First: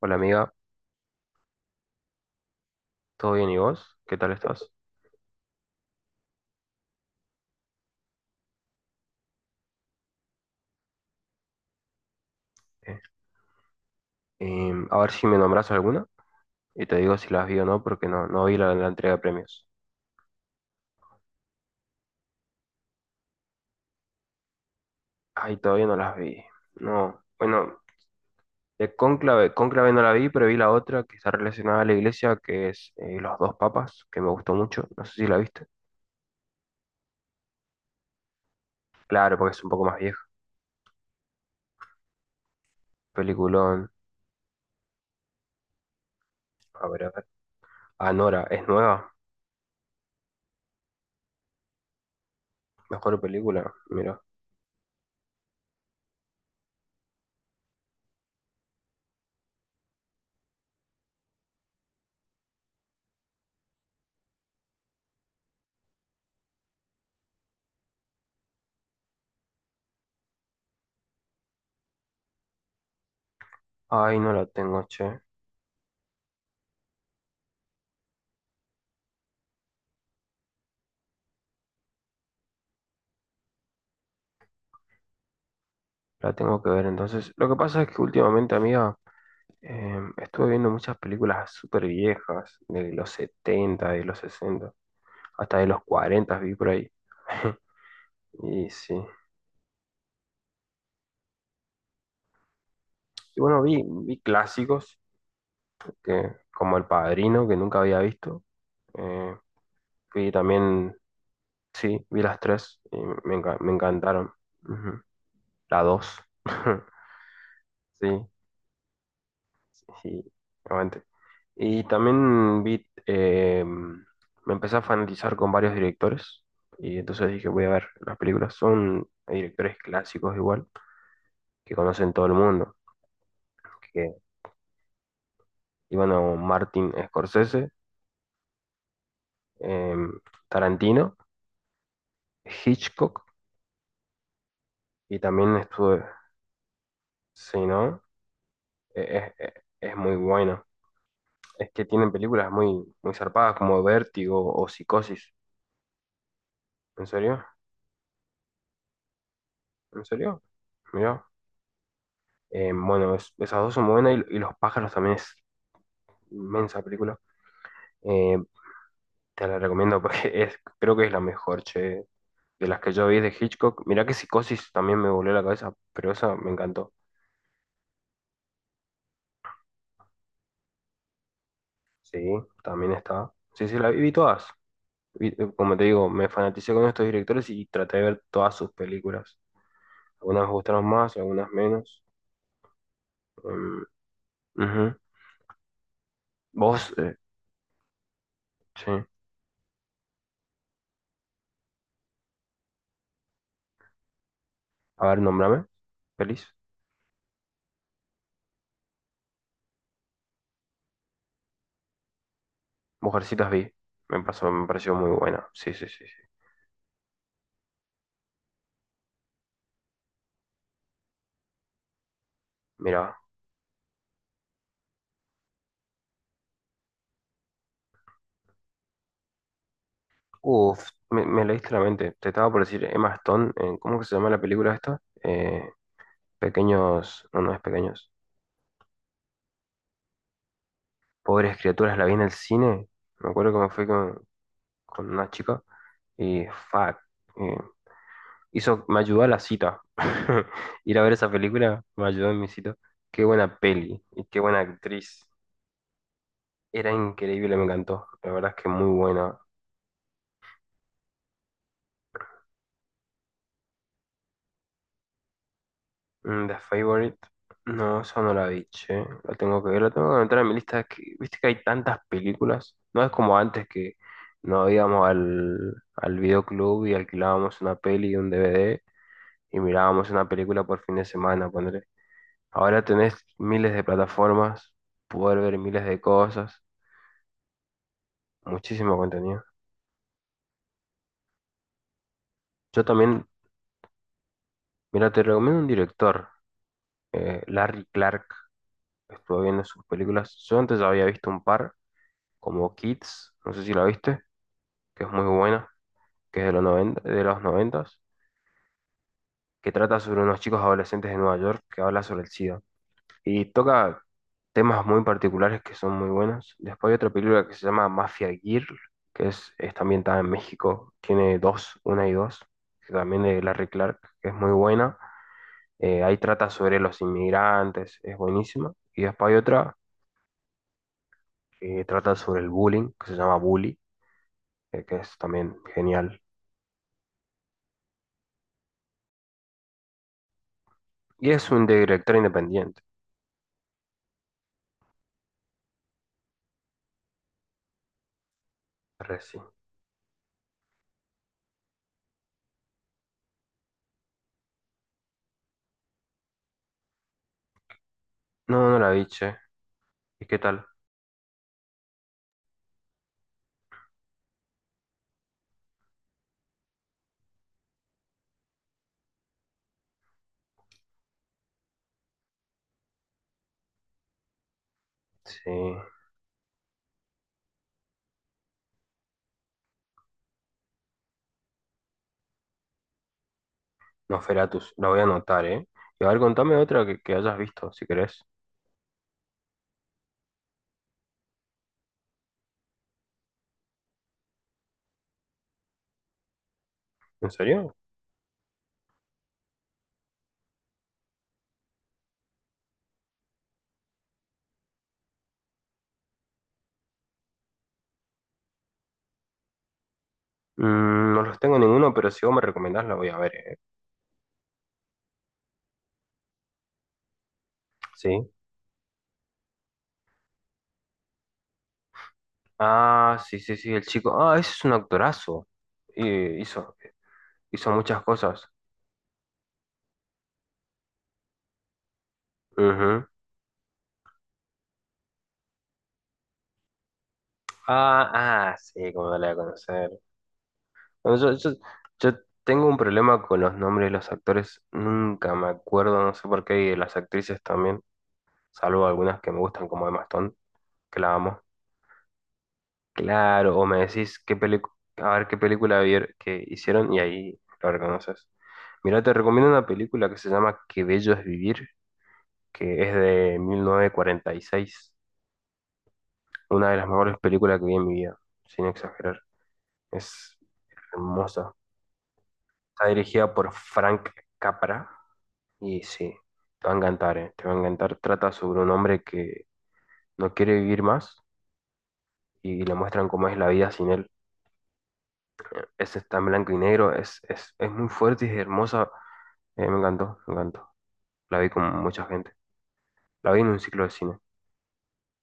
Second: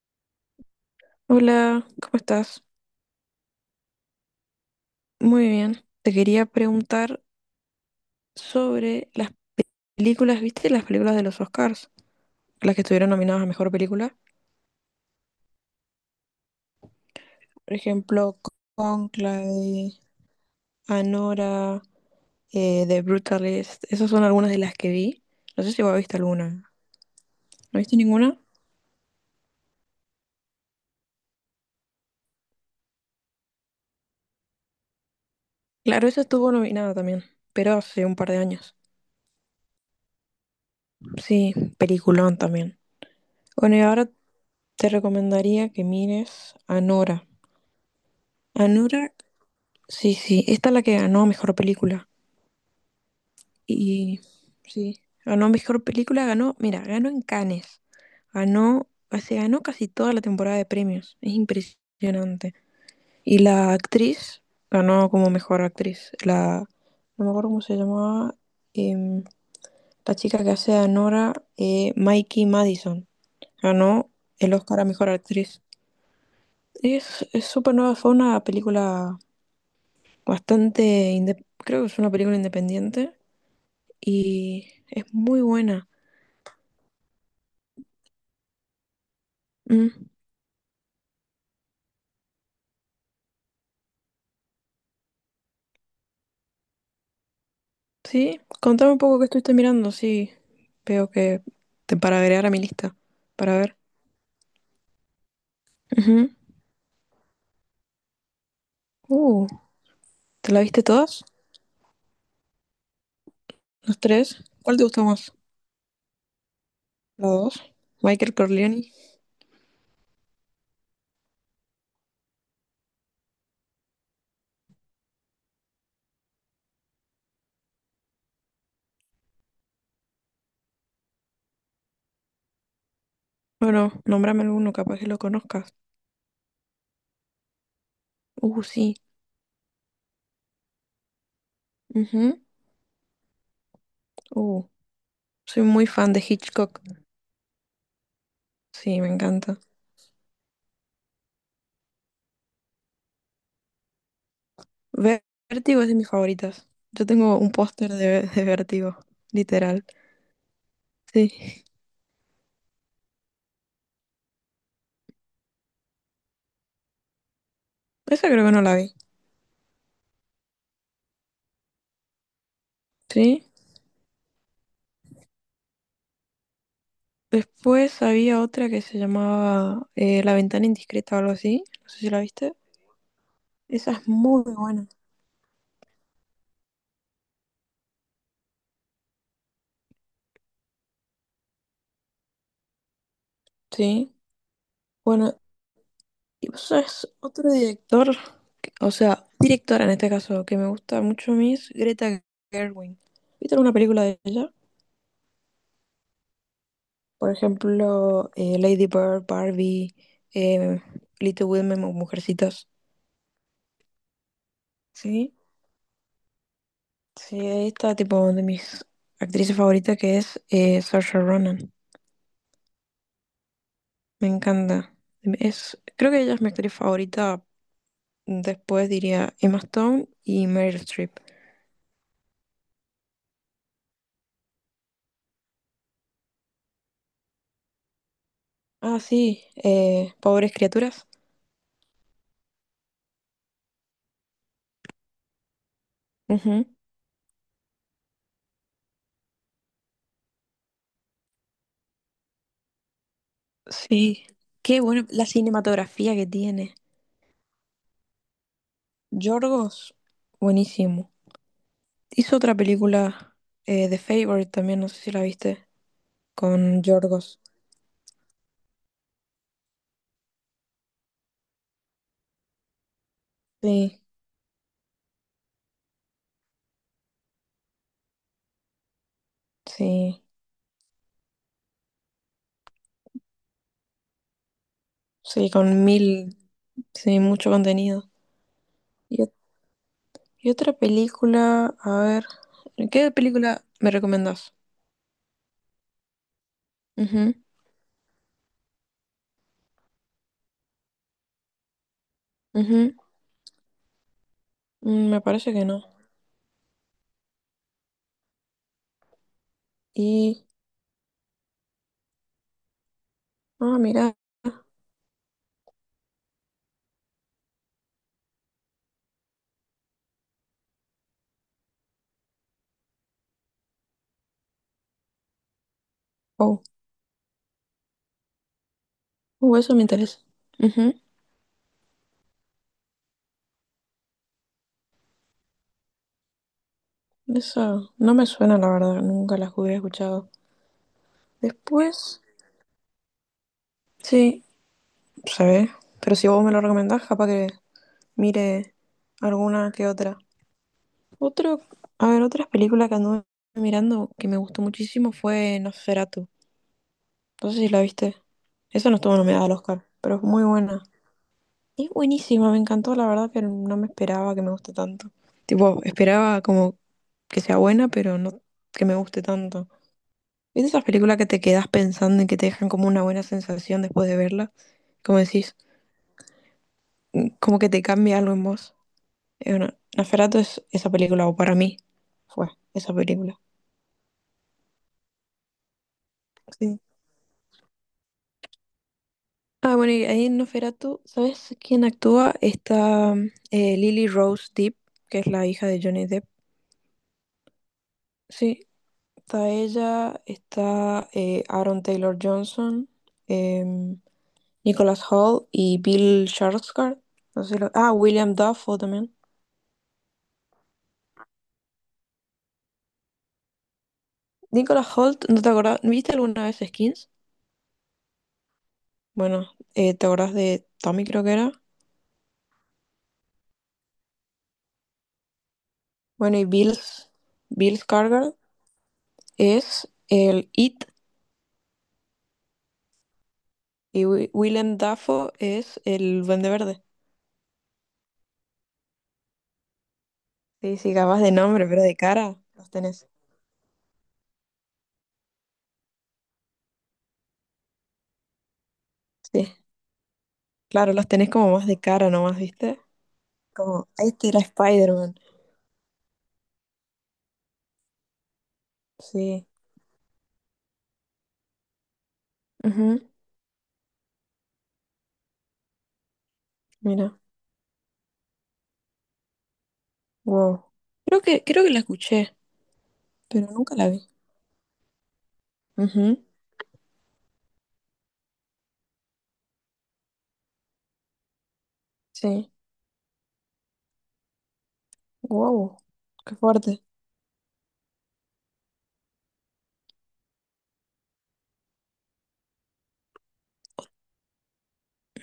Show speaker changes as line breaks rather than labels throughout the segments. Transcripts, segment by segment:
Hola amiga,
Hola, ¿cómo estás?
¿todo bien y vos? ¿Qué tal estás?
Muy bien. Te quería preguntar sobre las películas, ¿viste? Las películas de los Oscars, las que
Eh,
estuvieron nominadas a mejor película.
a ver si me nombras alguna y te digo si las vi o
Por
no, porque no,
ejemplo,
no vi la entrega de premios.
Conclave, Anora, The Brutalist. Esas son algunas de las que vi.
Ay,
No sé si
todavía no
vos
las
viste
vi.
alguna.
No,
¿No
bueno,
viste ninguna?
de Cónclave no la vi, pero vi la otra que está relacionada a la iglesia, que es Los dos papas, que me gustó mucho. No sé si la viste.
Claro, esa estuvo nominada también, pero hace un par de años.
Claro, porque es un poco más vieja.
Sí, peliculón también. Bueno, y
Peliculón.
ahora te recomendaría que mires
A ver, a ver.
Anora.
Anora, ¿es nueva?
Anora. Sí, sí, esta es la que ganó mejor película.
Mejor película, mira.
Y sí, ganó mejor película, ganó, mira, ganó en Cannes. Ganó, se ganó casi toda la temporada de premios. Es impresionante. Y la actriz ganó como mejor actriz. La, no me acuerdo cómo se llamaba, em, la chica que hace a Nora, Mikey Madison. Ganó
Ay, no la
el Oscar
tengo,
a mejor
che.
actriz. Es súper nueva, fue una película bastante, creo que es una película independiente y es muy buena.
La tengo que ver entonces. Lo que pasa es que últimamente, amiga.
Mm,
Estuve viendo muchas películas súper viejas, de los 70 de los 60 hasta de los 40 vi por ahí.
Sí,
Y
contame un
sí.
poco qué estuviste mirando, sí. Veo que te para agregar a mi lista,
Y
para
bueno,
ver.
vi clásicos,
Ujú.
que, como El Padrino, que nunca había visto. Eh,
Uh,
Vi
¿Te la viste
también,
todas?
sí, vi las tres y me
¿Los
encantaron.
tres? ¿Cuál te
Ujú.
gustó más?
La dos.
¿La dos?
Sí,
Michael Corleone.
sí, aguante. Y también vi, me empecé a fanatizar con varios directores y entonces dije, voy a ver las películas. Son directores clásicos igual, que conocen todo el mundo.
Bueno,
Que,
nómbrame alguno, capaz que lo conozcas.
y bueno, Martin Scorsese,
Sí.
eh, Tarantino,
Ujú.
Hitchcock
Uh,
y también
soy muy
estuve,
fan de Hitchcock.
si no.
Sí, me
Eh, es,
encanta.
es- es muy bueno. Es que tienen películas muy, muy zarpadas como Vértigo o
Ver-
Psicosis.
Vértigo es de mis favoritas. Yo
¿En
tengo
serio?
un póster de Vértigo, literal.
¿En serio? Mirá.
Sí.
Bueno, esas dos son muy buenas y Los pájaros también es inmensa película.
Esa
Eh,
creo que no la vi.
Te la recomiendo porque es, creo que es la mejor, che, de las que yo vi de
¿Sí?
Hitchcock. Mirá que Psicosis también me volvió la cabeza, pero esa me encantó.
Después había otra que se llamaba La ventana indiscreta o algo así. No sé si
Sí,
la viste.
también está. Sí, sí, la
Esa
vi,
es muy
todas.
buena.
Vi- como te digo, me fanaticé con estos directores y traté de ver todas sus películas. Algunas me gustaron más, algunas menos. Em,
Sí.
Ujú.
Bueno, y vos
Vos,
sabés, otro director,
sí.
o sea, directora en este caso, que me gusta mucho a mí es Greta Gerwig. ¿Viste alguna película de ella?
A ver, nombrame. Feliz.
Por ejemplo, Lady Bird, Barbie, eh, Little Women o Mujercitas.
Mujercitas vi. Me pasó, me pareció muy
Sí.
buena. Sí, sí, sí, sí.
Sí, ahí está tipo de mis actrices favoritas que es Saoirse Ronan.
Mira,
Me encanta. Es, creo que ella es mi actriz favorita. Después diría Emma Stone y Meryl
uff,
Streep.
me leíste la mente. Te estaba por decir Emma Stone. ¿Cómo que se llama la película esta? Pequeños, no, no es pequeños.
Ah, sí, Pobres Criaturas.
Pobres criaturas, la vi en el cine. Me acuerdo que me fui con una chica y
Ujú.
fuck, eh, me ayudó a la cita. Ir a ver esa película me ayudó en mi cita. Qué buena peli y
Sí,
qué buena
qué bueno
actriz.
la cinematografía que tiene.
Era increíble, me encantó. La verdad es que muy buena.
Yorgos, buenísimo. Hizo otra película, The Favorite también, no sé si la viste,
Mm, The
con
Favorite.
Yorgos.
No, esa no la vi, che. La tengo que ver, la tengo que entrar en mi lista. Es que, viste que hay tantas películas. No es como antes que
Sí,
no íbamos al, al videoclub y alquilábamos una peli y un DVD y mirábamos
sí,
una película por fin de semana, ponele. Ahora tenés miles de plataformas, poder
sí,
ver
con
miles de
mil,
cosas,
sí, mucho contenido.
muchísimo
Y,
contenido.
y otra película, a ver,
Yo
¿qué
también,
película me recomendás?
mira, te recomiendo un director,
Ujú,
Larry Clark. Estuve viendo sus películas. Yo antes había visto un par, como
ujú.
Kids, no sé si la viste. Que es
Mm, me
muy
parece que
buena,
no.
que es de los 90 de los 90, que trata sobre unos
Y,
chicos adolescentes de Nueva York que habla sobre el SIDA. Y
ah,
toca
mira,
temas muy particulares que son muy buenos. Después hay otra película que se llama Mafia Girl, que es, está ambientada en México, tiene dos, una y dos, que también de Larry Clark, que es muy buena. Ahí trata
oh,
sobre los inmigrantes, es buenísima. Y después hay
eso
otra
me interesa. Ujú.
que trata sobre el bullying, que se llama Bully, que es también genial.
Eso no me suena, la verdad, nunca las hubiera escuchado.
Y es un director
Después,
independiente,
sí, se ve, pero si vos me lo recomendás, capaz que mire
re, sí.
alguna que otra. Otro, a ver, otras películas que anduve mirando que me gustó muchísimo fue Nosferatu. No sé si la viste.
No, no
Esa
la
no
vi,
estuvo
che.
nominada al Oscar, pero es
¿Y qué
muy
tal?
buena. Es buenísima, me encantó, la verdad, pero no me esperaba que me guste tanto. Tipo, esperaba como que sea buena, pero no que me guste tanto. ¿Viste esas películas que te quedas pensando y que te dejan como una buena sensación después de verla? Como
Sí,
decís, como que te cambia algo en vos. Bueno, Nosferatu es esa película, o para mí fue esa película.
Nosferatus, la voy a anotar, ¿eh? Y a ver, contame
Sí.
otra que hayas visto, si querés.
Ah, bueno, y ahí en Nosferatu, ¿sabes quién actúa? Está Lily Rose Depp, que es la hija de Johnny Depp.
¿En serio?
Sí, está ella, está Aaron Taylor Johnson, em, Nicholas Hoult y Bill Skarsgård. No sé si lo- Ah, William Dafoe también.
Mm, no los tengo ninguno, pero si vos me recomendás la voy a ver, ¿eh?
Nicholas Hoult, ¿no te acordás? ¿No ¿Viste alguna vez Skins?
Sí.
Bueno, ¿te acordás de Tommy, creo que era?
Ah, sí, sí, sí, el chico. Ah, ese es un actorazo.
Bueno,
Y hizo, hizo
Bill
muchas
Skarsgård
cosas.
es el It
Ujú.
y William Dafoe es el Duende Verde.
Ah, ah, sí, como no la voy a conocer.
Sí, sí,
Bueno,
capaz
yo,
de
yo,
nombre, pero de
yo
cara
tengo
los
un
tenés.
problema con los nombres de los actores. Nunca me acuerdo, no sé por qué, y de las actrices también, salvo algunas que me
Sí,
gustan como Emma Stone.
claro,
Que
los
la
tenés
vamos.
como más de cara nomás, ¿viste?
Claro, o me
Como,
decís
este
qué
era
película, a
Spider-Man.
ver qué película que hicieron y ahí lo reconoces. Mira, te
Sí.
recomiendo una película que se llama Qué bello es vivir, que es
Ujú.
de 1946. Una de las mejores
Mira.
películas que vi en mi vida, sin exagerar. Es
Wow.
hermosa.
Creo que la escuché,
Está dirigida
pero
por
nunca la vi.
Frank Capra y sí,
Ujú.
te va a encantar, te va a encantar. Trata sobre un hombre que no quiere vivir más
Sí.
y le muestran cómo es la vida sin él.
Wow.
Esta está en
Qué
blanco y
fuerte.
negro, es muy fuerte y es hermosa. Me encantó, me encantó. La vi con mucha gente. La vi en un ciclo de cine.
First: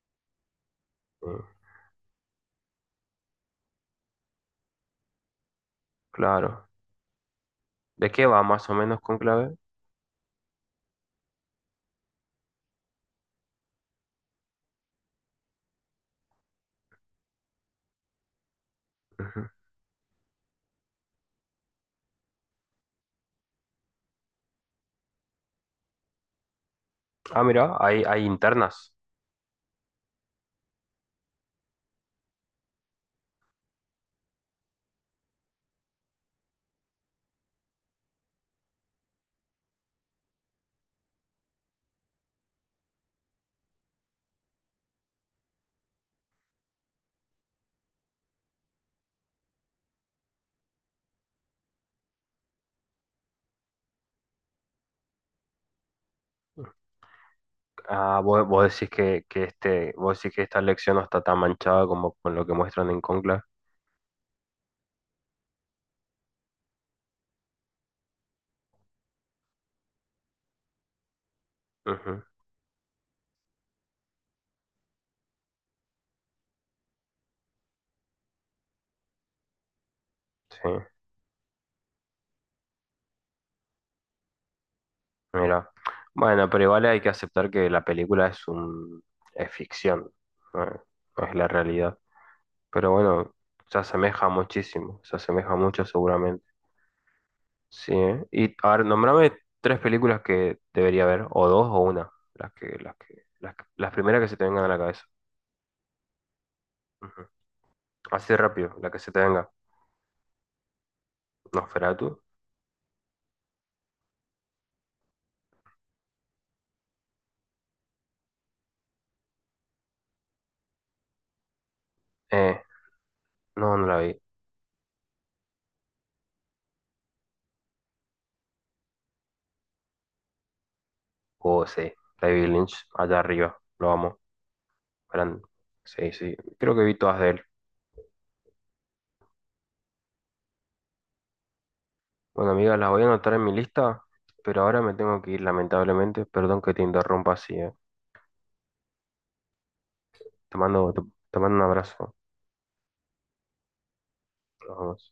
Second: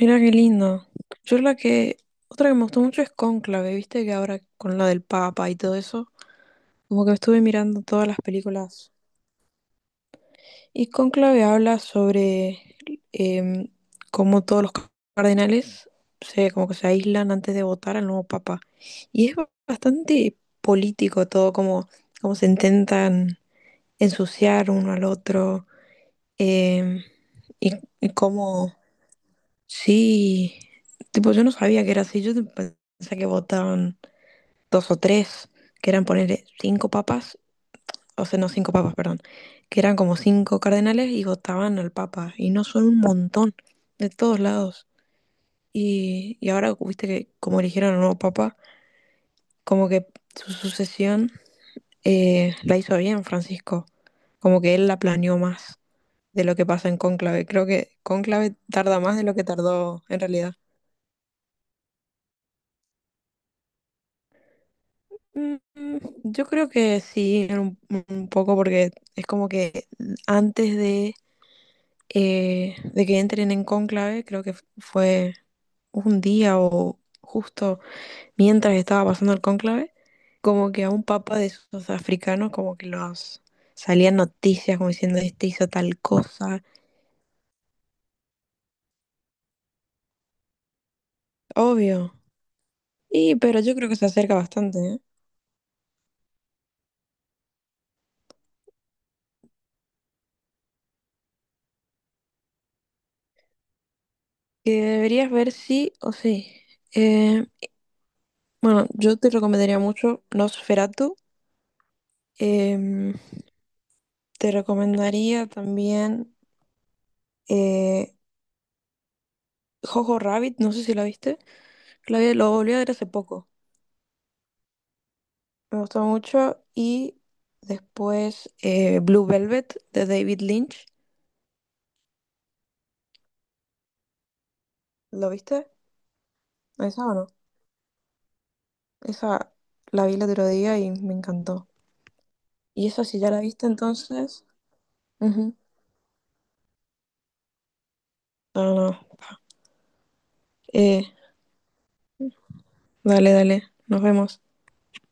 Mira qué lindo. Yo
Eh,
la que. Otra que me gustó mucho es Cónclave. Viste que ahora con la del Papa y todo eso.
claro.
Como que estuve mirando todas
¿De
las
qué va más o
películas.
menos Conclave?
Y Cónclave habla sobre em, cómo todos los cardenales se, como que se aíslan antes de votar al nuevo Papa. Y es
Ujú.
bastante político todo, como, como se intentan ensuciar uno al otro. em,
Ah,
y,
mira, hay,
y
hay
como,
internas.
sí, tipo, yo no sabía que era así. Yo pensé que votaban dos o tres, que eran ponerle cinco papas, o sea, no cinco papas, perdón, que eran como cinco cardenales y votaban al papa. Y no son un montón, de todos lados. Y ahora, viste que como eligieron al nuevo papa, como que su sucesión la hizo bien Francisco, como que él la planeó más de lo que pasa en Cónclave. Creo que
Ah, vos,
Cónclave
vos decís
tarda más de lo
que
que
este,
tardó en
vos decís que
realidad.
esta lección no está tan manchada como con lo que muestran en Conclave.
Mm, mm, Yo creo que sí, un poco porque es como que antes
Ujú,
de que entren en Cónclave, creo que fue un día o justo mientras estaba pasando el cónclave,
sí,
como que a un papa de esos africanos, como que los salían noticias como diciendo este hizo
mira.
tal
Bueno,
cosa,
pero igual hay que aceptar que la película es un, es ficción, no es no es la realidad.
obvio.
Pero bueno,
Y pero yo
se
creo que se
asemeja
acerca bastante,
muchísimo,
¿eh?
se asemeja mucho seguramente. Sí, ¿eh? Y a ver, nombrame tres películas que debería ver, o dos o una, las primeras que se te vengan a la
Que
cabeza.
deberías ver sí o sí.
Ujú.
Eh,
Así rápido,
bueno,
la que se
yo
te
te
venga.
recomendaría mucho Nosferatu.
Nosferatu.
Em, te recomendaría también eh, Jojo Rabbit, no sé si la viste. Lo
Eh,
volví a ver hace poco.
no, no la vi.
Me gustó mucho. Y después Blue Velvet de David Lynch.
Oh, sí, David Lynch, allá arriba, lo amo.
¿Lo
Gran.
viste?
Sí, sí, creo que vi
¿Esa o
todas
no?
de él.
Esa la vi el otro día y me encantó.
Bueno, amigas,
Y
las voy
esa
a
si ya
anotar
la
en mi
viste
lista,
entonces.
pero ahora me tengo que ir,
Ujú.
lamentablemente. Perdón que te interrumpa así, eh.
No, no, no.
Te mando, te,
Eh,
te mando un abrazo.
dale, dale. Nos vemos.
Nos vemos.